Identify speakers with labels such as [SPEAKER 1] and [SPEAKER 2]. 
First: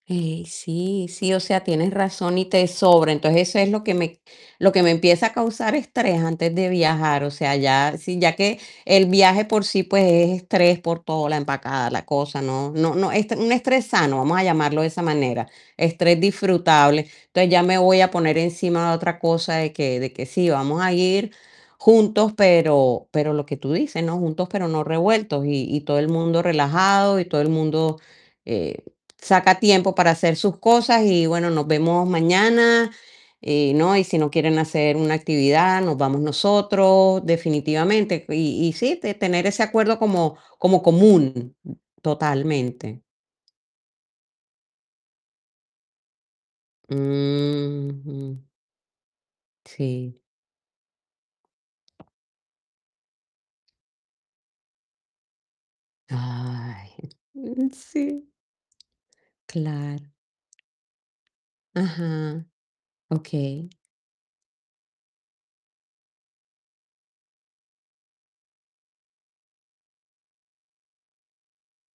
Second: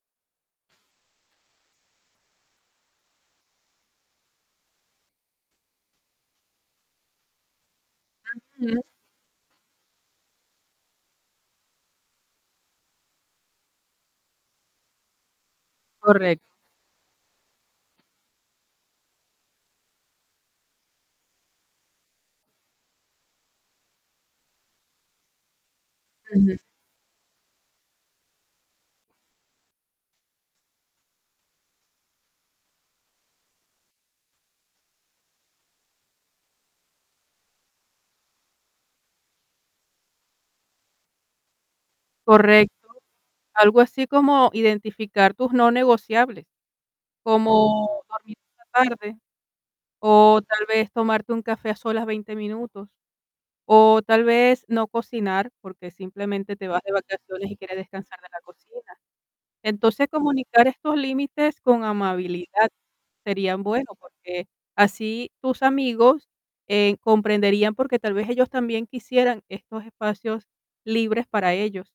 [SPEAKER 1] Eh, sí, sí, o sea, tienes razón, y te sobra. Entonces, eso es lo que me lo que me empieza a causar estrés, antes de viajar. O sea, ya si ya que
[SPEAKER 2] Ujú.
[SPEAKER 1] el viaje por sí, pues, es estrés por todo, la empacada, la cosa, ¿no? No no es un estrés sano, vamos a llamarlo de esa manera, estrés
[SPEAKER 2] Correcto.
[SPEAKER 1] disfrutable. Entonces, ya me voy a poner encima, otra cosa de que de que sí vamos a ir juntos, pero pero lo que tú dices, ¿no?, juntos, pero no revueltos. Y y todo el mundo
[SPEAKER 2] Ujú.
[SPEAKER 1] relajado, y todo el mundo, eh, saca tiempo para hacer sus cosas, y bueno, nos vemos mañana, eh, ¿no? Y si no quieren hacer una actividad, nos vamos nosotros, definitivamente. Y y sí, te tener ese acuerdo, como como común,
[SPEAKER 2] Correcto.
[SPEAKER 1] totalmente.
[SPEAKER 2] Algo así, como identificar tus no negociables, como dormir
[SPEAKER 1] Uqjú.
[SPEAKER 2] por la tarde,
[SPEAKER 1] Sí.
[SPEAKER 2] o tal vez, tomarte un café a solas, 20 minutos. O tal vez, no cocinar, porque simplemente, te vas de
[SPEAKER 1] Ay.
[SPEAKER 2] vacaciones, y
[SPEAKER 1] Mm,
[SPEAKER 2] quieres descansar
[SPEAKER 1] sí.
[SPEAKER 2] de la cocina. Entonces,
[SPEAKER 1] Claro.
[SPEAKER 2] comunicar estos límites, con
[SPEAKER 1] Ajá.
[SPEAKER 2] amabilidad, sería
[SPEAKER 1] Okey
[SPEAKER 2] bueno, porque así tus amigos, eh, comprenderían. Porque tal vez, ellos también, quisieran estos espacios libres, para ellos